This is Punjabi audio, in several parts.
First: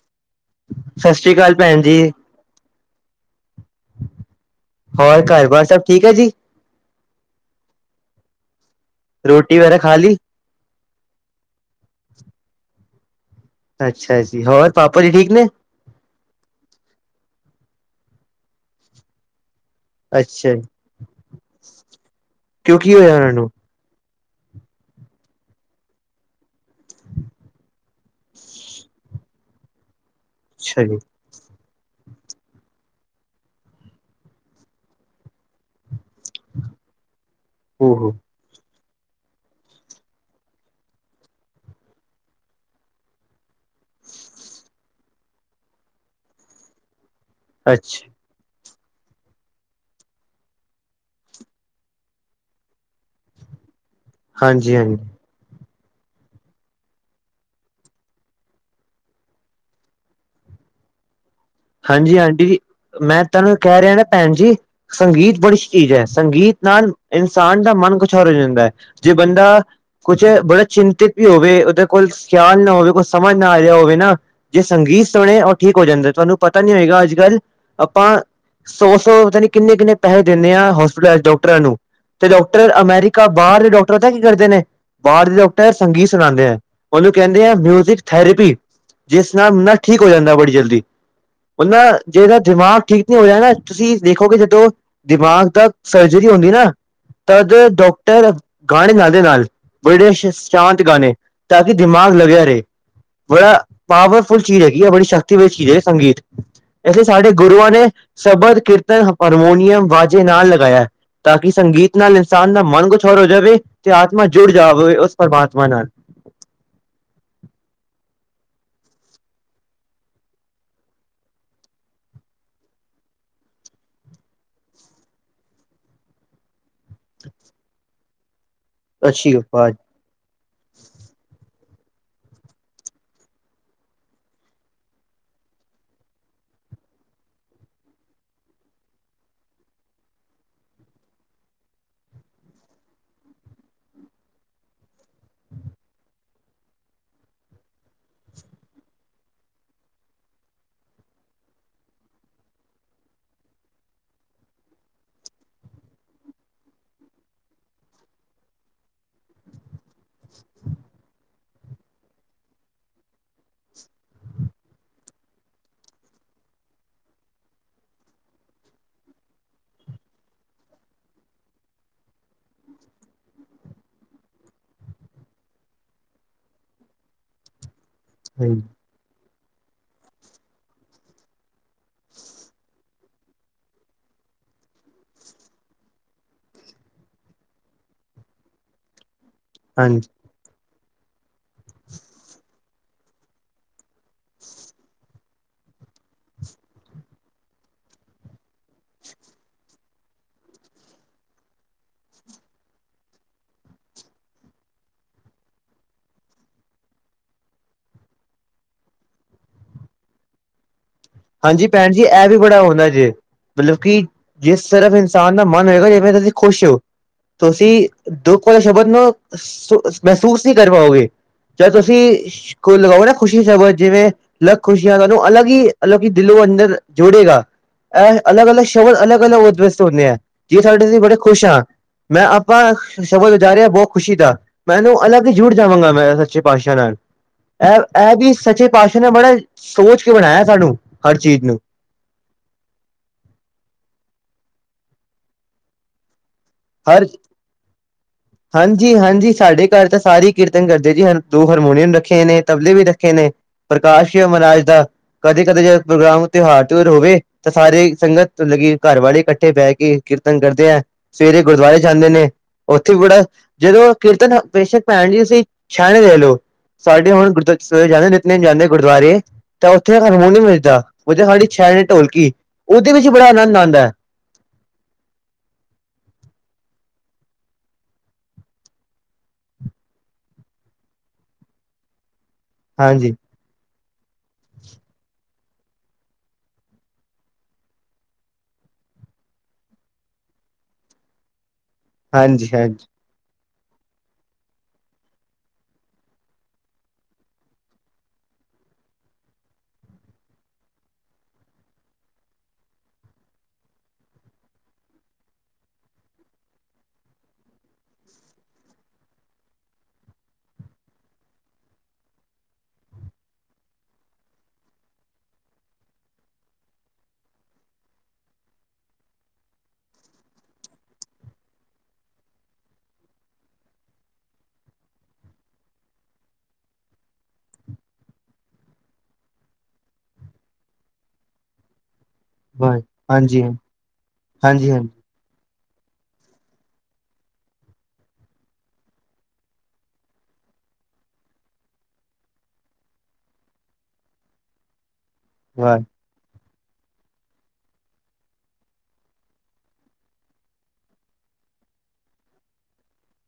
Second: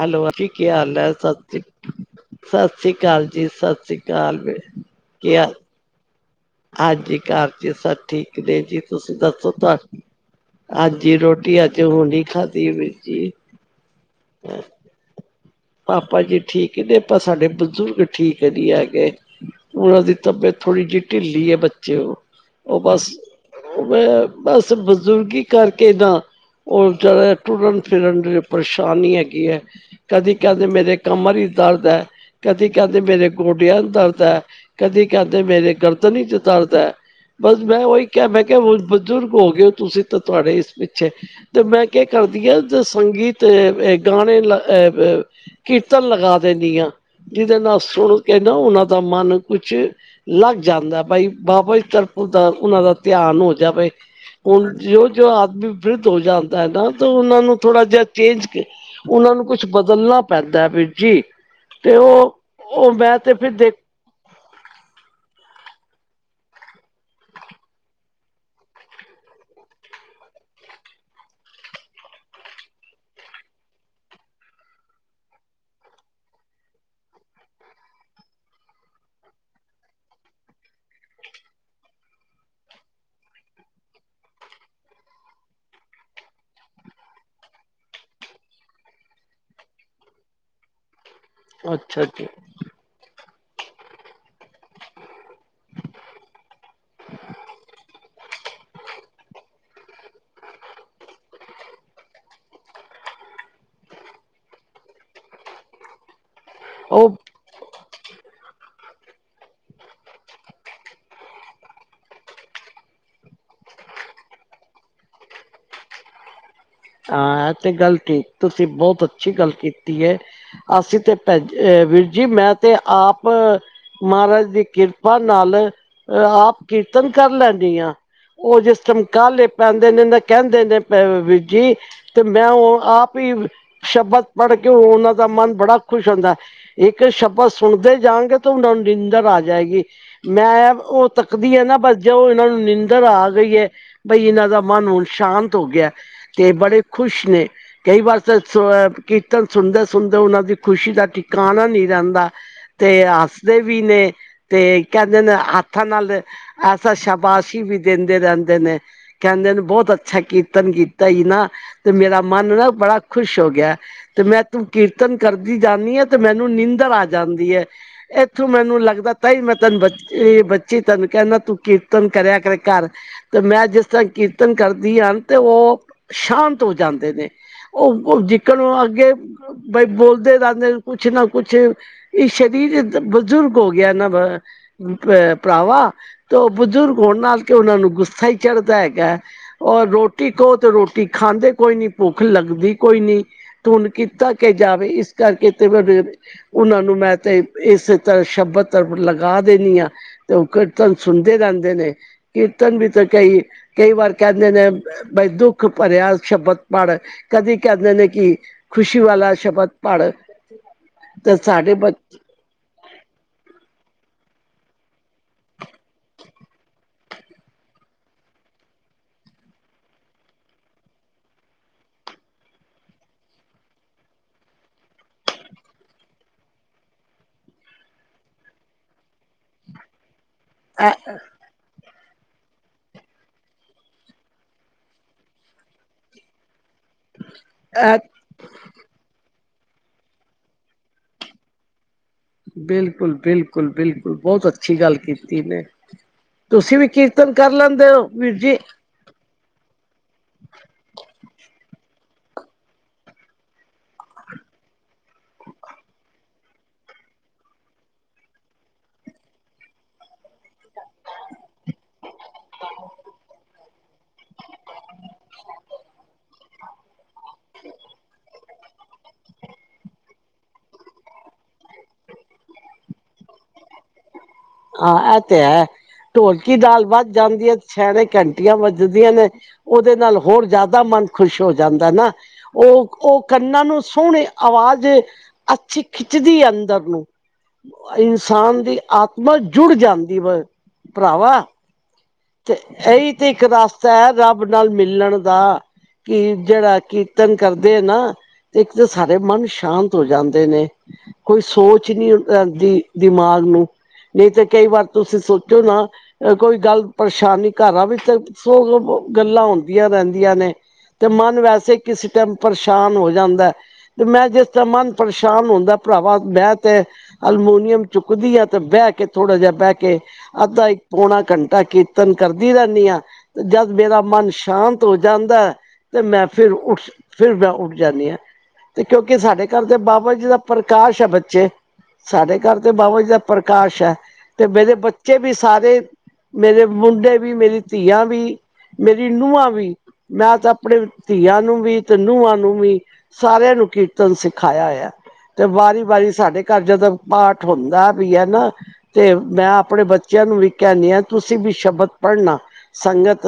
ਹੈਲੋ ਜੀ ਕੀ ਹਾਲ ਏ ਸ੍ਰੀ ਅਕਾਲ ਸਤਿ ਭੈਣ ਜੀ ਸਤਿ ਸ਼੍ਰੀ ਅਕਾਲ ਜੀ ਸਤਿ ਸ੍ਰੀ ਅਕਾਲ। ਹੋਰ ਕੀ ਘਰ ਹਾਲ ਬਾਰ ਸਭ ਠੀਕ ਐ ਜੀ। ਹਾਂਜੀ ਘਰ ਸਭ ਠੀਕ ਨੇ ਜੀ ਤੁਸੀਂ ਦੱਸੋ ਰੋਟੀ ਤੁ ਵਗੈਰਾ ਖਾ ਲਈ ਹਾਂਜੀ ਰੋਟੀ ਹਜੇ ਹੁਣੇ ਖਾਦੀ ਏ ਵੀਰ ਜੀ ਅੱਛਾ ਜੀ ਹੋਰ ਪਾਪਾ ਜੀ ਠੀਕ ਨੇ। ਪਾਪਾ ਜੀ ਠੀਕ ਨੇ ਪਰ ਸਾਡੇ ਬਜ਼ੁਰਗ ਠੀਕ ਨਹੀਂ ਹੈਗੇ ਉਹਨਾਂ ਦੀ ਅੱਛਾ ਤਬੀਅਤ ਜੀ ਥੋੜੀ ਜਿਹੀ ਢਿੱਲੀ ਹੈ ਬੱਚੇ ਉਹ ਕਿਉਂ ਉਹ ਕੀ ਬਸ ਹੋਇਆ ਉਹਨਾਂ ਨੂੰ ਮੈਂ ਬਸ ਬਜ਼ੁਰਗੀ ਕਰਕੇ ਨਾ ਉਹ ਵਚਾਰੇ ਟੁਰਨ ਫਿਰਨਚ ਪਰੇਸ਼ਾਨੀ ਹੈਗੀ ਹੈ ਕਦੀ ਕਹਿੰਦੇ ਨੇ ਅੱਛਾ ਮੇਰੇ ਜੀ ਕਮਰ ਹੀ ਦਰਦ ਐ ਕਦੀ ਕਹਿੰਦੇ ਮੇਰੇ ਗੋਡਿਆਂ ਨੂੰ ਦਰਦ ਐ ਕਦੀ ਕਹਿੰਦੇ ਮੇਰੇ ਗਰ [unintelligible] ਚ ਦਰਦ ਐ [unintelligible] ਬਸ ਮੈਂ ਉਹੀ ਓਹੋ ਕਿਹਾ ਮੈਂ ਕਿਹਾ ਕੇ ਬਜ਼ੁਰਗ ਹੋ ਗਏ ਹੋ ਤੁਸੀਂ ਤਾਂ ਤੁਹਾਡੇ ਇਸ ਪਿੱਛੇ ਤੇ ਮੈਂ ਕੇ ਕਰਦੀ ਆਂ ਸੰਗੀਤ ਗਾਣੇ ਲ ਕੀਰਤਨ ਲਗਾ ਦਿਨੀ ਆਂ ਜਿਹਦੇ ਨਾਲ ਅੱਛਾ ਸੁਣ ਕੇ ਨਾ ਉਹਨਾਂ ਦਾ ਮਨ ਕੁਛ ਲੱਗ ਜਾਂਦਾ ਬਾਈ [unintelligible] ਉਹਨਾਂ ਦਾ ਧਿਆਨ ਹੋ ਜਾਵੇ। ਹੁਣ ਹਾਂਜੀ ਹਾਂਜੀ ਜੋ ਜੋ ਆਦਮੀ ਬਿਰਧ ਹੋ ਜਾਂਦਾ ਹੈ ਨਾ ਉਹਨਾ ਨੂੰ ਥੋੜਾ ਜਿਹਾ ਚੇਂਜ ਉਹਨਾਂ ਨੂੰ ਕੁਛ ਬਦਲਣਾ ਪੈਂਦਾ ਐ ਵੀਰ ਜੀ। ਤੇ ਹਾਂਜੀ ਉਹ ਅੰਟੀ ਜੀ ਉਹ ਮੈਂ ਤੇ ਫਿਰ ਤੁਹਾਨੂੰ ਦੇਖ ਕਹਿ ਰਿਹਾ ਨਾ ਭੈਣ ਜੀ। ਸੰਗੀਤ ਬੜੀ ਚੀਜ਼ ਹੈ ਸੰਗੀਤ ਨਾਲ ਇਨਸਾਨ ਦਾ ਮਨ ਕੁਛ ਹੋਰ ਹੋ ਜਾਂਦਾ ਹੈ। ਜੇ ਬੰਦਾ ਕੁਛ ਬੜਾ ਚਿੰਤਿਤ ਵੀ ਹੋਵੇ ਉਹਦੇ ਕੋਲ ਖਿਆਲ ਨਾ ਹੋਵੇ ਕੁਛ ਸਮਝ ਨਾ ਆ ਰਿਹਾ ਹੋਵੇ ਨਾ ਜੇ ਸੰਗੀਤ ਸੁਣੇ ਉਹ ਠੀਕ ਹੋ ਜਾਂਦਾ ਤੁਹਾਨੂੰ ਪਤਾ ਨਹੀਂ ਹੋਏਗਾ ਅੱਜ ਕੱਲ੍ਹ ਆਪਾਂ ਸੌ-ਸੌ ਪਤਾ ਨੀ ਕਿੰਨੇ-ਕਿੰਨੇ ਪੈਸੇ ਦਿੰਦੇ ਆ ਹੋਸਪਿਟਲ ਚ ਡਾਕਟਰਾਂ ਨੂੰ। ਤੇ ਡਾਕਟਰ ਅਮੇਰੀਕਾ ਬਾਹਰ ਦੇ ਡਾਕਟਰ ਪਤਾ ਕੀ ਕਰਦੇ ਨੇ ਬਾਹਰ ਦੇ ਡਾਕਟਰ ਸੰਗੀਤ ਸੁਣਾਉਂਦੇ ਐ ਉਹਨੂੰ ਕਹਿੰਦੇ ਆ ਮਿਊਜਿਕ ਥੈਰੇਪੀ ਜਿਸ ਨਾਲ ਨਾ ਠੀਕ ਹੋ ਜਾਂਦਾ ਬੜੀ ਜਲਦੀ। ਉਹ ਨਾ ਅੱਛਾ ਜੇ ਜੀ [unintelligible] ਠੀਕ ਨੀ ਹੋਇਆ ਜਾ ਨਾ ਤੁਸੀਂ ਦੇਖੋਗੇ ਜਦੋਂ ਦਿਮਾਗ ਦਾ ਸਰਜਰੀ ਹੁੰਦੀ ਨਾ ਤਦ ਡਾਕਟਰ ਗਾਣੇ ਗਾਂਦੇ ਨਾਲ ਬੜੇ ਸ਼ਾਂਤ ਗਾਣੇ ਤਾਂ ਕਿ ਦਿਮਾਗ ਲੱਗਿਆ ਰਹੇ। ਬੜਾ ਪਾਵਰਫੁੱਲ ਚੀਜ਼ ਹੈਗੀ ਆ ਬੜੀ ਸ਼ਕਤੀ ਚੀਜ਼ ਹੈ ਸੰਗੀਤ ਇੱਥੇ ਉਹ ਸਾਡੇ ਗੁਰੂਆਂ ਨੇ ਸਬਦ ਕੀਰਤਨ ਹਾਰਮੋਨੀਅਮ ਵਾਜੇ ਨਾਲ ਲਗਾਇਆ। ਤਾਂ ਕਿ ਸੰਗੀਤ ਨਾਲ ਇਨਸਾਨ ਦਾ ਮਨ ਖੁਸ਼ ਹੋਰ ਹੋ ਜਾਵੇ ਤੇ ਆਤਮਾ ਜੁੜ ਜਾਵੇ ਉਸ ਪ੍ਰਮਾਤਮਾ ਨਾਲ ਹਾਂ ਇਹ ਤੇ ਗੱਲ ਠੀਕ ਤੁਸੀਂ ਬਹੁਤ ਅੱਛੀ ਗੱਲ ਕੀਤੀ ਏ। ਅਸੀਂ ਤੇ ਪ ਵੀਰ ਜੀ ਮੈਂ ਤੇ ਆਪ ਮਹਾਰਾਜ ਦੀ ਕਿਰਪਾ ਨਾਲ ਆਪ ਕੀਰਤਨ ਕਰ ਲੈਂਦੀ ਆਂ ਉਹ ਜਿਸ ਟਾਇਮ ਅੱਛੀ ਕਾਹਲੇ ਗੱਲ ਪੈਂਦੇ ਨੇ ਕਹਿੰਦੇ ਨੇ ਵੀਰ ਜੀ ਤੇ ਮੈਂ ਉਹ ਆਪ ਹੀ ਸ਼ਬਦ ਪੜ੍ਹ ਕੇ ਉਹਨਾਂ ਦਾ ਮਨ ਬੜਾ ਖੁਸ਼ ਹੁੰਦਾ। ਇੱਕ ਸ਼ਬਦ ਸੁਣਦੇ ਜਾਣਗੇ ਤਾਂ ਉਹਨਾਂ ਨੂੰ ਨਿੰਦਰ ਆ ਜਾਏਗੀ। ਮੈਂ ਉਹ ਤੱਕਦੀ ਹੈ ਨਾ ਬਸ ਜੇ ਉਹ ਇਹਨਾਂ ਨੂੰ ਨਿੰਦਰ ਆ ਗਈ ਹੈ। ਬਈ ਇਹਨਾਂ ਦਾ ਮਨ ਹੁਣ ਸ਼ਾਂਤ ਹੋ ਗਿਆ ਤੇ ਬੜੇ ਖ਼ੁਸ਼ ਨੇ। ਕਈ ਵਾਰ ਤਾਂ ਕੀਰਤਨ ਸੁਣਦੇ-ਸੁਣਦੇ ਉਹਨਾਂ ਦੀ ਖੁਸ਼ੀ ਦਾ ਟੀਕਾਣਾ ਨਹੀਂ ਰਹਿੰਦਾ। ਤੇ ਹੱਸਦੇ ਵੀ ਨੇ ਤੇ ਕਹਿੰਦੇ ਨੇ ਹੱਥਾਂ ਨਾਲ ਐਸਾ ਸ਼ਾਬਾਸ਼ੀ ਵੀ ਦਿੰਦੇ ਰਹਿੰਦੇ ਨੇ ਕਹਿੰਦੇ ਨੇ ਬਹੁਤ ਅੱਛਾ ਕੀਰਤਨ ਤਾਂ ਹੀ ਨਾ ਤੇ ਮੇਰਾ ਮਨ ਨਾ ਬੜਾ ਖ਼ੁਸ਼ ਹੋ ਗਿਆ। ਤੇ ਮੈਂ ਤੂੰ ਕੀਰਤਨ ਕਰਦੀ ਜਾਂਦੀ ਹਾਂ ਤੇ ਮੈਨੂੰ ਨੀਂਦਰ ਆ ਜਾਂਦੀ ਹੈ। ਇੱਥੋਂ ਮੈਨੂੰ ਲੱਗਦਾ ਤਾਂਹੀ ਮੈਂ ਤੈਨੂੰ ਬ ਬੱਚੀ ਤੈਨੂੰ ਕਹਿੰਦਾ ਤੂੰ ਕੀਰਤਨ ਕਰਿਆ ਕਰ ਘਰ। ਤੇ ਮੈਂ ਜਿਸ ਤਰ੍ਹਾਂ ਕੀਰਤਨ ਕਰਦੀ ਹਨ ਤੇ ਉਹ ਸ਼ਾਂਤ ਹੋ ਜਾਂਦੇ ਨੇ ਉਹ, ਉਹ ਜਿੱਕਣ ਹਾਂਜੀ ਅੱਗੇ ਬਾਈ ਬੋਲਦੇ ਰਹਿੰਦੇ ਕੁਛ ਨਾ ਕੁਛ। ਇਹ ਸ਼ਰੀਰ ਬਜ਼ੁਰਗ ਹੋ ਗਿਆ ਨਾ। ਅ ਭਰਾਵਾ ਤੇ ਉਹ ਬਜ਼ੁਰਗ ਹੋਣ ਨਾਲ ਕੇ ਉਹਨਾਂ ਨੂੰ ਗੁੱਸਾ ਹੀ ਚੜ੍ਹਦਾ ਹੈਗਾ। ਔਰ ਰੋਟੀ ਕਹੋ ਤੇ ਰੋਟੀ ਖਾਂਦੇ ਕੋਈ ਨੀ ਭੁੱਖ ਲੱਗਦੀ ਕੋਈ ਨੀ। ਹੁਣ ਕੀਤਾ ਕਿ ਜਾਵੇ ਇਸ ਕਰਕੇ ਤੇ ਉਹਨਾਂ ਨੂੰ ਮੈਂ ਤੇ ਇਸੇ ਤਰ੍ਹਾਂ ਸ਼ਬਦ ਤਾਂ ਲੱਗਾਂ ਦੇਨੀ ਹਾਂ। ਤੇ ਉਹ ਕੀਰਤਨ ਸੁਣਦੇ ਰਹਿੰਦੇ ਨੇ। ਕੀਰਤਨ ਵੀ ਤੇ ਕਈ, ਕਈ ਵਾਰ ਕਹਿੰਦੇ ਨੇ ਬਈ ਦੁੱਖ ਭਰਿਆ ਸ਼ਬਦ ਪੜ ਕਦੀ ਕਹਿੰਦੇ ਨੇ ਕਿ ਖੁਸ਼ੀ ਵਾਲਾ ਸ਼ਬਦ ਪੜ। ਤੇ ਹਾਂਜੀ ਸਾਡੇ ਬ ਭੈਣ ਜੀ ਇਹ ਵੀ ਬੜਾ ਹੁੰਦਾ ਜੇ ਮਤਲਬ ਕਿ ਜਿਸ ਤਰਫ ਇਨਸਾਨ ਦਾ ਮਨ ਹੋਏਗਾ ਜਿਵੇਂ ਤੁਸੀਂ ਖੁਸ਼ ਹੋ। ਤੁਸੀਂ ਦੁੱਖ ਵਾਲੇ ਸ਼ਬਦ ਨੂੰ ਮਹਿਸੂਸ ਨਹੀਂ ਕਰ ਪਾਓਗੇ। ਜਾ ਤੁਸੀਂ ਲਗਾਓ ਨਾ ਖੁਸ਼ੀ ਸਬ ਜਿਵੇਂ ਅਲੱਗ ਖੁਸ਼ੀਆਂ ਤੁਹਾਨੂੰ ਅਲੱਗ ਹੀ ਮਤਲਬ ਕਿ ਦਿਲ ਅੰਦਰ ਜੋੜੇਗਾ ਏ ਅਲਗ-ਅਲਗ ਸ਼ਬਦ ਅਲਗ-ਅਲਗ ਉਦੇ ਵਾਸਤੇ ਹੁੰਦੇ ਹੈ। ਦੇ ਸਾਡੇ ਇਹ ਬੜੇ ਖੁਸ਼ ਹਾਂ ਮੈਂ ਆਪਾਂ ਸ਼ਬਦ ਉਜਾਰਿਹਾ ਬਹੁਤ ਖੁਸ਼ੀ ਦਾ। ਮੈਨੂੰ ਅਲੱਗ ਜੂੜ ਜਾਵਾਂਗਾ ਮੈਂ ਸੱਚੇ ਪਾਤਸ਼ਾਹ ਨਾਲ। ਇਹ, ਇਹ ਵੀ ਸੱਚੇ ਪਾਤਸ਼ਾਹ ਨੇ ਬੜਾ ਸੋਚ ਕੇ ਬਣਾਇਆ ਸਾਨੂੰ ਹਰ ਚੀਜ਼ ਨੂੰ। ਬਿਲਕੁਲ-ਬਿਲਕੁਲ, ਬਿਲਕੁਲ ਬਹੁਤ ਅੱਛੀ ਗੱਲ ਕੀਤੀ ਨੇ। ਤੁਸੀਂ ਵੀ ਕੀਰਤਨ ਕਰ ਲੈਂਦੇ ਹੋ ਵੀਰ ਜੀ। ਜੀ ਹਾਂਜੀ ਸਾਡੇ ਘਰ ਤਾਂ ਸਾਰੇ ਕੀਰਤਨ ਕਰਦੇ ਜੀ ਦੋ ਹਰਮੋਨੀਅਮ ਰੱਖੇ ਨੇ, ਤਬਲੇ ਵੀ ਰੱਖੇ ਨੇ। ਪ੍ਰਕਾਸ਼ ਹੈ ਮਹਾਰਾਜ ਦਾ, ਕਦੇ-ਕਦੇ ਜ ਪ੍ਰੋਗਰਾਮ ਤਿਉਹਾਰ ਚ ਹੋਵੇ ਤਾਂ ਸਾਰੇ ਸੰਗਤ ਲੱਗੀ ਘਰ ਵਾਲੇ ਕੱਠੇ ਬਹਿ ਕੇ ਕੀਰਤਨ ਕਰਦੇ ਹੈ। ਸਵੇਰੇ ਗੁਰਦੁਆਰੇ ਜਾਂਦੇ ਨੇ ਉਥੇ ਵੀ ਬੜਾ ਜਦੋਂ ਕੀਰਤਨ ਬੇਸ਼ਕ ਭੈਣ ਜੀ ਤੁਸੀਂ ਛਹਿਣੇ ਦੇ ਲਓ। ਸਾਡੇ ਹੁਣ ਗੁਰੂ ਜਾਂਦੇ ਜਿਤਨੇ ਜਾਂਦੇ ਗੁਰਦੁਆਰੇ। ਤਾਂ ਉੱਥੇ ਹਾਰਮੋਨੀਅਮ ਨੀ ਵਜਦਾ, ਵਜਦੇ ਸਾਡੀ ਛੈਣੇ ਢੋਲਕੀ ਉਹਦੇ ਵਿੱਚ ਬੜਾ ਅਨੰਦ ਆਦਾ। ਹਾਂ ਇਹ ਤੇ ਹੈ ਢੋਲਕੀ ਨਾਲ ਵੱਧ ਜਾਂਦੀ ਹੈ ਛਿਆਣੇ ਘੰਟੀਆਂ ਵੱਜਦੀਆਂ ਨੇ ਉਦੇ ਨਾਲ ਹੋਰ ਜ਼ਿਆਦਾ ਮਨ ਖੁਸ਼ ਹੋ ਜਾਂਦਾ ਨਾ। ਉਹ, ਹਾਂਜੀ ਉਹ ਕੰਨਾਂ ਨੂੰ ਸੋਹਣੇ ਆਵਾਜ਼ ਅੱਛੀ ਖਿੱਚਦੀ ਹੈ ਅੰਦਰ ਨੂੰ ਇਨਸਾਨ ਦੀ ਆਤ [unintelligible] ਜੁੜ ਜਾਂਦੀ ਵਾ ਭਰਾਵਾ। ਹਾਂਜੀ ਤੇ ਹਾਂਜੀ ਇਹੀ ਤੇ ਇੱਕ ਰਸਤਾ ਹੈ ਰੱਬ ਨਾਲ ਮਿਲਣ ਦਾ। ਕੀ ਜਿਹੜਾ ਕੀਰਤਨ ਕਰਦੇ ਆ ਨਾ। ਤੇ ਇੱਕ ਤਾਂ ਸਾਰੇ ਮਨ ਸ਼ਾਂਤ ਹੋ ਜਾਂਦੇ ਨੇ। ਕੋਈ ਸੋਚ ਨਹੀਂ ਰਹਿੰਦੀ ਦਿਮਾਗ ਨੂੰ। ਨਹੀਂ ਤੇ ਕਈ ਵਾਰ ਤੁਸੀਂ ਸੋਚੋ ਨਾ ਕੋਈ ਗੱਲ ਪਰੇਸ਼ਾਨੀ, ਘਰਾਂ ਵਿੱਚ ਗੱਲਾਂ ਹੁੰਦੀਆਂ ਰਹਿੰਦੀਆਂ ਨੇ। ਤੇ ਮਨ ਵੈਸੇ ਕਿਸੇ ਟਾਈਮ ਪਰੇਸ਼ਾਨ ਹੋ ਜਾਂਦਾ। ਤੇ ਮੈਂ ਜਿਸਦਾ ਮਨ ਪਰੇਸ਼ਾਨ ਹੁੰਦਾ ਭਰਾਵਾ ਮੈਂ ਤੇ ਅਲਮੋਨੀਅਮ ਚੁੱਕਦੀ ਆ ਤੇ ਬਹਿ ਕੇ ਥੋੜਾ ਜਿਹਾ ਬਹਿ ਕੇ ਅੱਧਾ- ਇੱਕ- ਪੌਣਾ ਘੰਟਾ ਕੀਰਤਨ ਕਰਦੀ ਰਹਿੰਦੀ ਹਾਂ। ਤੇ ਜਦ ਮੇਰਾ ਮਨ ਸ਼ਾਂਤ ਹੋ ਜਾਂਦਾ। ਤੇ ਮੈਂ ਫਿਰ ਉੱਠ ਫਿਰ ਮੈਂ ਉੱਠ ਜਾਂਦੀ ਹਾਂ। ਤੇ ਕਿਉਂਕਿ ਸਾਡੇ ਘਰ ਦੇ ਬਾਬਾ ਜੀ ਦਾ ਪ੍ਰਕਾਸ਼ ਹੈ ਬੱਚੇ। ਸਾਡੇ ਘਰ ਤੇ ਹਾਂਜੀ ਬਾਬਾ ਜੀ ਦਾ ਹਾਂਜੀ ਪ੍ਰਕਾਸ਼ ਹੈ ਤੇ ਮੇਰੇ ਹਾਂਜੀ ਬੇ ਹਾਂਜੀ ਬੱਚੇ ਵੀ ਸਾਰੇ ਮੇਰੇ ਮੁੰਡੇ ਵੀ ਮੇਰੀ ਧੀਆਂ ਵੀ ਮੇਰੀ ਨੂੰਹਾਂ ਵੀ ਮੈਂ ਤਾਂ ਆਪਣੇ ਧੀਆਂ ਨੂੰ ਵੀ ਤੇ ਨੂੰਹਾਂ ਨੂੰ ਵੀ ਸਾਰਿਆਂ ਨੂੰ ਕੀਰਤਨ ਸਿਖਾਇਆ ਹੋਇਆ। ਤੇ ਵਾਹ, ਵਾਰੀ -ਵਾਰੀ ਸਾਰੇ ਘਰ ਜਦੋਂ ਪਾਠ ਹੁੰਦਾ ਵੀ ਹੈ। ਨਾ ਤੇ ਮੈਂ ਆਪਣੇ ਬੱਚਿਆਂ ਨੂੰ ਵੀ ਕਹਿੰਦੀ ਹਾਂ ਤੁਸੀਂ ਵੀ ਸ਼ਬਦ ਪੜਨਾ। ਸੰਗਤ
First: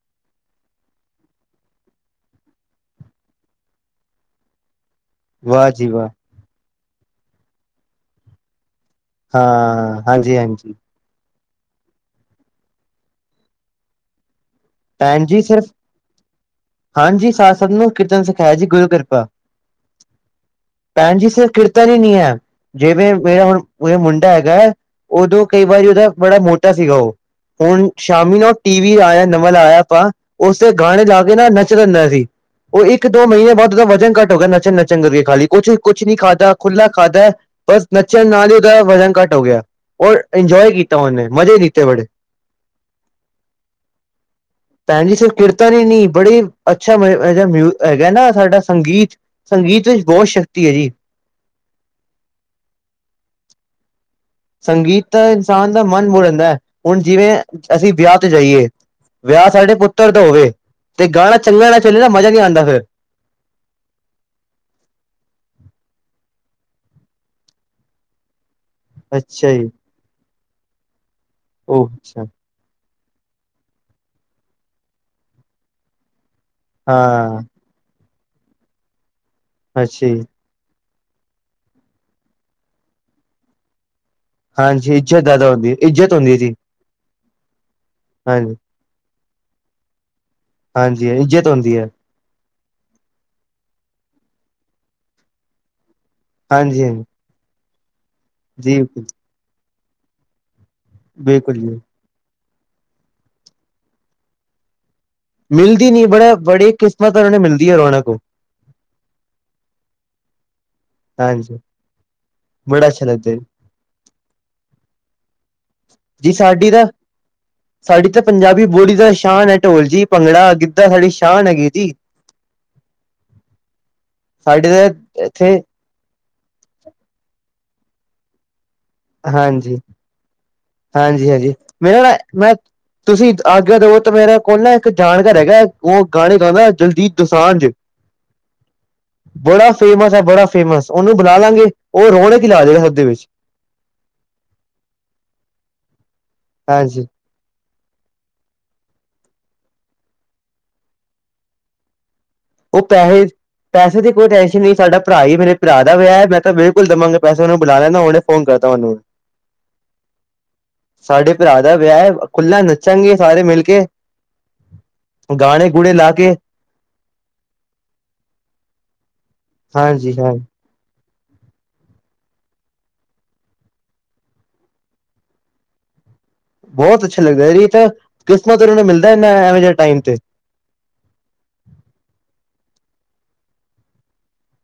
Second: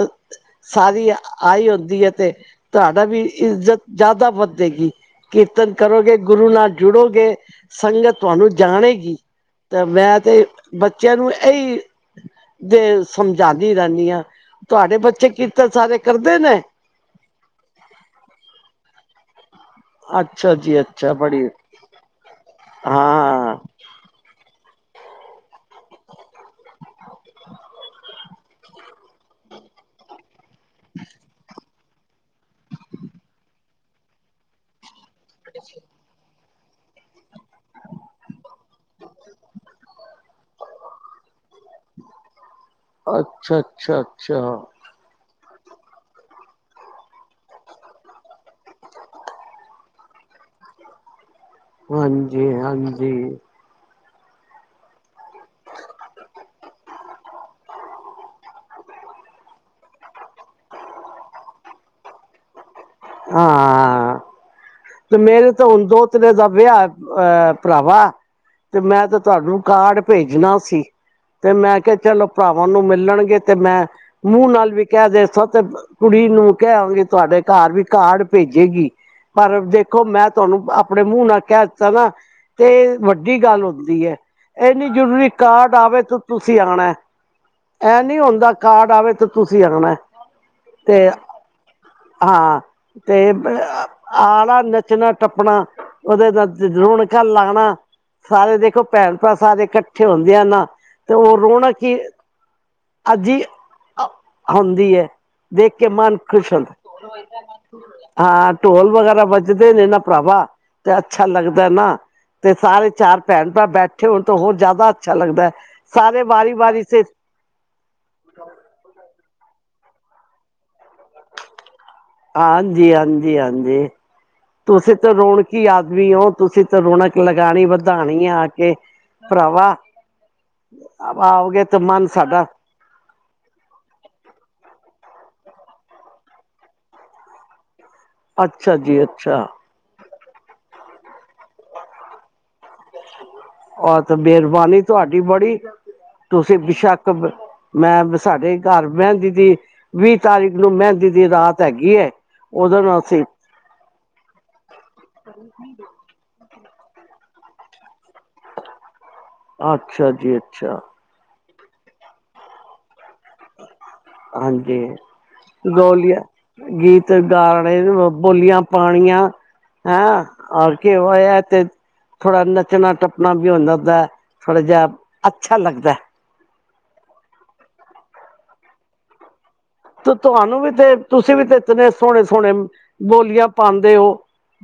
ਸਾਰੀ ਆਈ ਹੁੰਦੀ ਹੈ ਤੇ, ਤੁਹਾਡਾ ਵੀ ਇੱਜ਼ਤ ਜ਼ਿਆਦਾ ਵਧੇਗੀ। ਵਾਹ ਕੀਰਤਨ ਜੀ ਵਾਹ, ਕਰੋਗੇ, ਗੁਰੂ ਨਾਲ ਜੁੜੋਗੇ, ਸੰਗਤ ਤੁਹਾਨੂੰ ਜਾਣੇਗੀ। ਅਹ ਹਾਂ, ਮੈਂ ਤੇ ਹਾਂਜੀ-ਹਾਂਜੀ। ਬੱਚਿਆਂ ਨੂੰ ਇਹੀ ਤੇ ਸਮਝਾਉਂਦੀ ਰਹਿੰਦੀ ਹਾਂ। ਤੁਹਾਡੇ ਭੈਣ ਬੱਚੇ ਜੀ ਸਿਰਫ ਕੀਰਤਨ ਸਾਰੇ ਕਰਦੇ ਨੇ। ਹਾਂਜੀ। ਸਾਨੂੰ ਵੀ ਕੀਰਤਨ ਸਿਖਾਇਆ ਜੀ ਗੁਰੂ ਕਿਰਪਾ। ਅੱਛਾ ਜੀ ਅੱਛਾ ਭੈਣ ਜੀ ਬੜੀ ਸਿਰਫ ਕੀਰਤਨ ਹੀ ਨਹੀਂ ਹੈ। ਜਿਵੇਂ ਮੈਂ ਹਾਂ ਹੁਣ। ਉਰੇ ਮੁੰਡਾ ਹੈਗਾ। ਉਦੋਂ ਕਈ ਵਾਰੀ ਉਹਦਾ ਬੜਾ ਮੋਟਾ ਸੀਗਾ ਉਹ। ਹੁਣ, ਸ਼ਾਮੀ ਨੂੰ ਉਹ ਟੀ ਵੀ ਆਇਆ ਨਵਾ ਆਇਆ ਆਪਾਂ, ਉਸਦੇ ਗਾਣੇ ਲਾ ਕੇ ਨਾ ਨੱਚ ਲੈਂਦਾ ਜੀ। ਉਹ ਇੱਕ- ਦੋ ਮਹੀਨੇ ਬਾਅਦ ਉਹਦਾ ਵਜਨ ਘੱਟ ਹੋ ਗਿਆ ਨੱਚਣ- ਨੱਚਣ ਕਰਕੇ ਖਾਲੀ ਕੁਛ- ਕੁਛ ਨੀ ਖਾਧਾ। ਖੁੱਲਾ ਖਾਧਾ ਹੈ। ਬਸ ਨੱਚਣ ਨਾਲ ਹੀ ਉਹਦਾ ਵਜ਼ਨ ਘੱਟ ਹੋ ਗਿਆ ਹੈ। ਔਰ ਇੰਜੋਏ ਕੀਤਾ। ਉਹਨੇ ਮਜ਼ੇ ਕੀਤੇ ਬੜੇ। ਅੱਛਾ- ਅੱਛਾ- ਅੱਛਾ। ਭੈਣ ਜੀ ਸਿਰਫ ਕੀਰਤਨ ਹੀ ਨੀ ਬੜੇ ਅੱਛਾ ਹੈਗਾ ਨਾ ਸਾਡਾ ਸੰਗੀਤ। ਸੰਗੀਤ ਵਿੱਚ ਬਹੁਤ ਸ਼ਕਤੀ ਹੈ ਜੀ। ਹਾਂਜੀ- ਹਾਂਜੀ। ਸੰਗੀਤ ਤਾਂ ਇਨਸਾਨ ਦਾ ਮਨ ਮੋਹ ਲੈਂਦਾ ਹੈ। ਹੁਣ ਜਿਵੇਂ ਅਸੀਂ ਵਿਆਹ ਤੇ ਜਾਈਏ। ਵਿਆਹ ਸਾਡੇ ਪੁੱਤਰ ਦਾ ਹੋਵੇ। ਤੇ ਗਾਣਾ ਚੰਗਾ ਨਾ ਚੱਲੇ ਨਾ ਮਜ਼ਾ ਨਹੀਂ ਆਉਂਦਾ ਫਿਰ। ਹਾਂ। ਤੇ ਮੇਰੇ ਤਾਂ ਹੁਣ ਦੋਤਰੇ ਦਾ ਵਿਆਹ ਅਹ ਭਰਾਵਾਂ। ਤੇ ਮੈਂ ਤੇ ਅੱਛਾ ਤੁਹਾਨੂੰ ਜੀ ਕਾਰਡ ਭੇਜਣਾ ਸੀ। ਤੇ ਮੈਂ ਉਹ ਕਿਹਾ ਅੱਛਾ ਚਲੋ। ਤੁਹਾਨੂੰ ਮਿਲਣਗੇ ਤੇ ਮੈਂ ਮੂੰਹ ਨਾਲ ਵੀ ਕਹਿ ਦੱਸਾ ਤੇ ਕੁੜੀ ਨੂੰ ਕਹਿਵਾਂਗੀ। ਤੁਹਾਡੇ ਹਾਂ ਘਰ ਵੀ ਕਾਰਡ ਭੇਜੇਗੀ। ਪਰ ਦੇਖੋ ਅੱਛਾ ਜੀ ਮੈਂ ਤੁਹਾਨੂੰ ਆਪਣੇ ਮੂੰਹ ਨਾਲ ਕਹਿ ਦਿੱਤਾ ਨਾ। ਤੇ ਵੱਡੀ ਗੱਲ ਹੁੰਦੀ ਹੈ। ਐ ਨਈ ਹਾਂਜੀ ਇੱਜ਼ਤ ਜਰੂਰੀ, ਜ਼ਿਆਦਾ ਹੁੰਦੀ ਕਾਰਡ ਹੈ ਆਵੇ ਇੱਜ਼ਤ ਤੇ ਹੁੰਦੀ ਹੈ ਜੀ ਤੁਸੀਂ ਆਣਾ ਏ। ਏਹ ਨੀ ਹੁੰਦਾ, ਹਾਂਜੀ ਕਾਰਡ ਆਵੇ, ਤੇ ਤੁਸੀਂ ਆਣਾ ਏ, ਤੇ ਤੋਂਦੀ ਐ। ਹਾਂ ਤੇ ਆਉਣਾ, ਨੱਚਣਾ, ਟੱਪਣਾ ਉਹਦੇ ਨਾਲ ਹਾਂਜੀ ਰੌਣਕ ਹਾਂਜੀ ਮੈਂ ਕਿਹਾ ਲਾਉਣਾ ਸਾਰੇ ਦੇਖੋ, ਜੀ ਭੈਣ- ਭਰਾ ਸਾਰੇ ਇਕੱਠੇ ਹੁੰਦੇ ਆ ਨਾ। ਤੇ ਉਹ ਬਿਲਕੁਲ ਜੀ ਰੌਣਕ ਹੀ ਅੱਜ ਹੁੰਦੀ ਹੈ। ਦੇਖ ਕੇ ਮਿਲਦੀ ਨੀ। ਮਨ ਬੜਾ ਖੁਸ਼ ਬੜੀ ਹੁੰਦਾ ਕਿਸਮਤ ਵਾਲੀਆਂ ਨੂੰ ਮਿਲਦੀ ਹੈ। ਰੌਣਕ ਉਹ ਹਾਂ, ਢੋਲ ਵਗੈਰਾ ਵੱਜਦੇ ਨੇ ਨਾ ਭਰਾਵਾਂ। ਤੇ ਅੱਛਾ ਹਾਂਜੀ ਲੱਗਦਾ ਨਾ। ਤੇ ਬੜਾ ਸਾਰੇ ਅੱਛਾ ਚਾਰ ਲੱਗਦਾ ਜੀ ਭੈਣ- ਭਰਾ ਬੈਠੇ ਇਕੱਠੇ ਹੋਣ ਤੋਂ ਹੋਰ ਜ਼ਿਆਦਾ ਅੱਛਾ ਲੱਗਦਾ ਹੈ। ਸਾਰੇ ਜੀ ਵਾਰੀ ਸਾਡੀ -ਵਾਰੀ ਤਾਂ ਸ ਸਾਡੀ ਤਾਂ ਪੰਜਾਬੀ ਬੋਲੀ ਦਾ ਸ਼ਾਨ ਹੈ ਢੋਲ ਜੀ। ਭੰਗੜਾ ਸਾਡੀ ਸ਼ਾਨ ਹੈਗੀ ਜੀ ਹਾਂਜੀ-ਹਾਂਜੀ- ਹਾਂਜੀ। ਸਾਡੇ ਤੁਸੀਂ ਤੇ ਤਾਂ ਇੱਥੇ ਰੌਣਕੀ ਆਦਮੀ ਔ, ਤੁਸੀਂ ਤੇ ਰੌਣਕ ਲਗਾਣੀ ਵਦਾਣੀ ਏ ਆ ਕੇ। ਭਰਾਵਾ ਹਾਂਜੀ, ਹਾਂਜੀ-ਹਾਂਜੀ, ਆਓਗੇ ਤੇ ਮੇਰਾ ਮਨ ਨਾ ਸਾਡਾ ਮੈਂ ਤੁਸੀਂ ਆਗਿਆ ਦੇਵੋ, ਤਾਂ ਮੇਰਾ ਕੋਲ ਨਾ, ਇੱਕ ਜਾਣਕਾਰ ਹੈਗਾ ਏ, ਔਹ ਗਾਣੇ ਗਾਂਦਾ, ਦਲਜੀਤ ਦੋਸਾਂਜ [inaudible] ਅੱਛਾ ਜੀ, ਅੱਛਾ। ਬੜਾ ਫੇਮਸ ਹੈ, ਬੜਾ ਫੇਮਸ, ਉਹਨੂੰ ਬੁਲਾ ਲਾਂਗੇ, ਔਹ ਰੋਣਕ ਈ ਲਾ ਦੇਗਾ ਸਬਦੇ ਵਿੱਚ। ਔਹ ਤੇ ਮੇਰਵਾਨੀ ਤੁਹਾਡੀ ਬੜੀ, ਤੁਸੀਂ ਹਾਂਜੀ ਬੇਸ਼ੱਕ ਮੈਂ ਸਾਡੇ ਕਾਰ ਮੈਂਦੀ ਦੀ, ਵੀਹ ਤਾਰੀਕ ਨੂੰ ਮੈਂਦੀ ਦੀ ਰਾਤ ਹੈਗੀ ਏ। ਉਹ ਪੈਹੇ ਪੈਸੇ ਦੀ ਕੋਈ ਟੈਨਸ਼ਨ ਨਈ, ਸਾਡਾ ਪਰਾ ਈ, ਮੇਰੇ ਪਰਾ ਦਾ ਵਯਾ ਏ, ਮੈਂ ਤਾਂ ਬਿਲਕੁਲ ਦਵਾਂਗਾ ਪੈਸੇ, ਉਹਨੂੰ ਬੁਲਾ ਲੈਂਨਾ, ਹੁਣੇ ਫੋਨ ਕਰਦਾ ਉਹਨੂੰ। [inaudible] ਆਛਾ ਜੀ, ਅੱਛਾ। ਸਾਡੇ ਪਰਾ ਦਾ ਵੇਯਾ ਏ। ਖੁੱਲਾ ਨੱਚਾਂਗੇ ਸਾਰੇ ਮਿਲ ਕੇ, ਹਾਂਜੀ ਗਾਣੇ ਗੂਣੇ ਲਾ ਗੋਲੀਆਂ ਕੇ। ਗੀਤ ਗਾਣੇ, ਬੋਲੀਆਂ ਪਾਣੀਆਂ, ਹਾਂਜੀ ਹੈਂ ਹਾਂ ਅ ਕਿਔ ਆਯਾ ਏਹ ਤੇ ਥੋੜਾ ਨੱਚਣਾ, ਟੱਪਣਾ ਵੀ ਹੁੰਦਾਦਾ, ਥੋੜ੍ਹਾ ਜਿਹਾ ਅੱਛਾ ਲੱਗਦਾ ਏ। ਬੋਹਤ ਅੱਛਾ ਲੱਗਦਾ, ਏਹ ਤਾਂ ਕਿਸਮਤ ਉਹ ਆਲੇ ਨੂੰ ਮਿਲਦਾ, ਇਨਾ ਐਵੇਂ ਜੇ ਤੇ ਤੁਵਾਨੂੰ ਵੀ ਤੇ, ਤੁਸੀਂ ਵੀ ਤੇ ਇਤਨੇ ਸੋਹਣੇ-ਸੋਹਣੇ ਬੋਲੀਆਂ ਪਾਂਦੇ ਔ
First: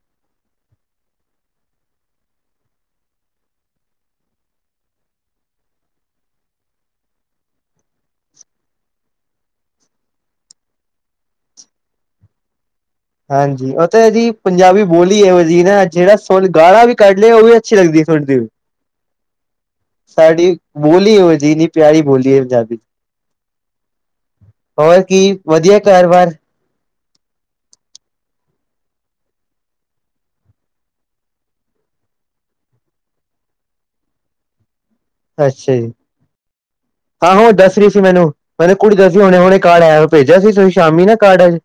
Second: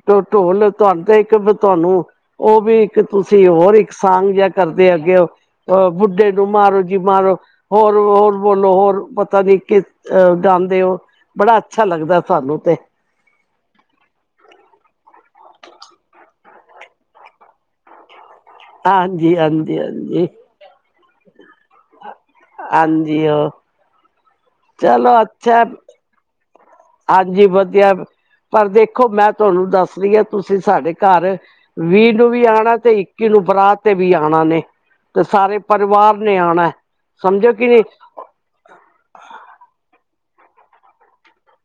ਟ ਟੋਲ, ਤੁਵਾਨੂੰ ਤੇ ਇੱਕ ਤੁਹਾਨੂੰ ਔਹ ਵੀ, ਇੱਕ ਤੁਸੀਂ ਹੋਰ ਇੱਕ ਸਾਂਗ ਜਿਹਾ, ਕਰਦੇ ਹੈਗੇ ਔ ਅਹ ਬੁੱਢੇ ਨੂੰ ਮਾਰੋ ਜੀ ਮਾਰੋ, ਹੋਰ-ਹੋਰ ਬੋਲੋ, ਹੋਰ ਪਤਾ ਨੀ ਕਿ ਅਹ ਗਾਂਦੇ ਔ, ਬੜਾ ਅੱਛਾ ਲੱਗਦਾ ਸਾਨੂੰ ਤੇ। ਹਾਂਜੀ, ਔਥੇ ਦੀ ਪੰਜਾਬੀ ਬੋਲੀ ਏਹੀਓ ਜੀ ਏ ਨਾ, ਜਿਹੜਾ ਹੁਣ ਗਾਲਾ ਵੀ ਕੱਢ ਲੇ, ਉਹ ਵੀ ਅੱਛੀ ਲੱਗਦੀ ਸੁਣਦੀ ਵ ਹਾਂਜੀ-ਹਾਂਜੀ-ਹਾਂਜੀ। ਬੋਲੀ ਏਹੋ ਜੀ, ਇੰਨੀ ਪਿਆਰੀ ਬੋਲੀ ਏ, ਪੰਜਾਬੀ। ਹਾਂਜੀ ਉਹ ਹੋਰ ਚਲੋ ਕੀ? ਵਦੀਆ ਕਾਰ ਵਾਰ? ਆਂਜੀ ਵਦੀਆ, ਪਰ ਦੇਖੋ ਮੈਂ ਤੁਹਾਨੂੰ ਦੱਸਦੀ ਆ, ਤੁਸੀਂ ਸਾਡੇ ਘਰ ਵੀਹ ਨੂੰ ਵੀ ਆਣਾ, ਤੇ ਇੱਕੀ ਨੂੰ ਬਰਾਤ ਤੇ ਵੀ ਆਣਾ ਨੇ। ਤੇ ਸਾਰੇ ਅੱਛਾ ਜੀ ਪਰਿਵਾਰ ਨੇ ਆਣਾ ਏ, ਸਮਝੋ ਕਿ ਨਈ? ਕਹਿੰਦੇ ਕੁੜੀ ਦਾ ਸੀ, ਹੁਣੇ-ਹੁਣੇ ਕਾਰਡ ਆਇਆ, ਭੇਜੇਆ ਸੀ ਤੁਸੀਂ ਸ਼ਾਮੀ ਨਾ ਕਾਰਡ ਅੱਜ?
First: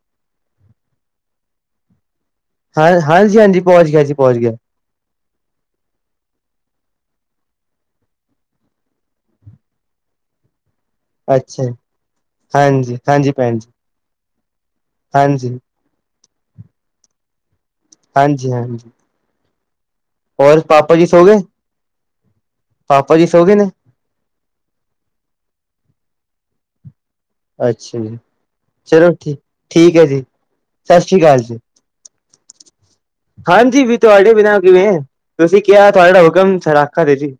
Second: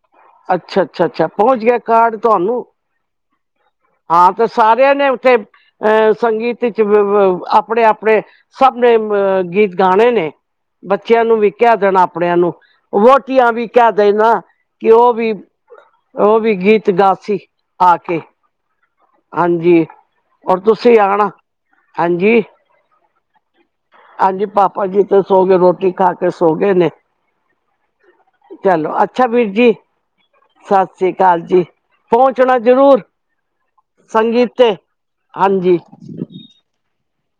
ਅੱਛਾ-ਅੱਛਾ-ਅੱਛਾ, ਪੌਂਚ ਗੇਆ ਕਾਰਡ ਤੁਹਾਨੂੰ? ਹਾਏ-ਹਾਏ ਜੀ ਹਾਂਜੀ। ਪਹੁੰਚ ਗਿਆ ਜੀ ਹਾਂ ਪਹੁੰਚ ਤੇ ਗਿਆ ਸਾਰੇਆਂ ਨੇ ਉੱਥੇ ਅਹ ਸੰਗੀਤ ਇੱਚ ਵ-ਵ, ਆਪਣੇ-ਆਪਣੇ ਸਭ ਨੇ ਅਹ ਗੀਤ ਗਾਣੇ ਨੇ। ਬੱਚੇਆਂ ਨੂੰ ਵੀ ਅੱਛਾ ਕੇਹ ਦੇਣਾ ਆਪਣੇਆਂ ਨੂੰ, ਹਾਂਜੀ ਹਾਂਜੀ ਵੋਟੀਆਂ ਭੈਣ ਵੀ ਜੀ ਕੇਹ ਦੇਣਾ। ਕਿ ਔਹ ਵੀ, ਹਾਂਜੀ ਔਹ ਵੀ ਗੀਤ ਗਾਸੀ, ਆ ਕੇ। ਜੀ ਹਾਂਜੀ ਹਾਂਜੀ ਔਰ ਹੋਰ ਪਾਪਾ ਤੁਸੀਂ ਜੀ ਸੋ ਆਣਾ ਗਏ ਹਾਂਜੀ ਪਾਪਾ ਜੀ ਸੋ ਗਏ ਨੇ ਹਾਂਜੀ, ਪਾਪਾ ਜੀ ਤੇ ਸੋ ਗਏ, ਰੋਟੀ ਖਾ ਕੇ ਸੋ ਗਏ ਨੇ। ਅੱਛਾ ਜੀ, ਚਲੋ ਠ ਠੀਕ ਐ ਜੀ। ਸਤਿ ਸ੍ਰੀ ਅਕਾਲ ਸਾਸੀਕਾਲ ਜੀ, ਪੌਂਚਣਾ ਜਰੂਰ। ਹਾਂਜੀ ਵੀ ਤੁਹਾਡੇ ਬਿਨਾਂ ਕਿਵੇਂ, ਤੁਸੀਂ ਹਾਂਜੀ ਕਿਆ, ਤੁਹਾਡਾ ਹੁਕਮ ਸਰਾਖਾ ਤੇ ਜੀ।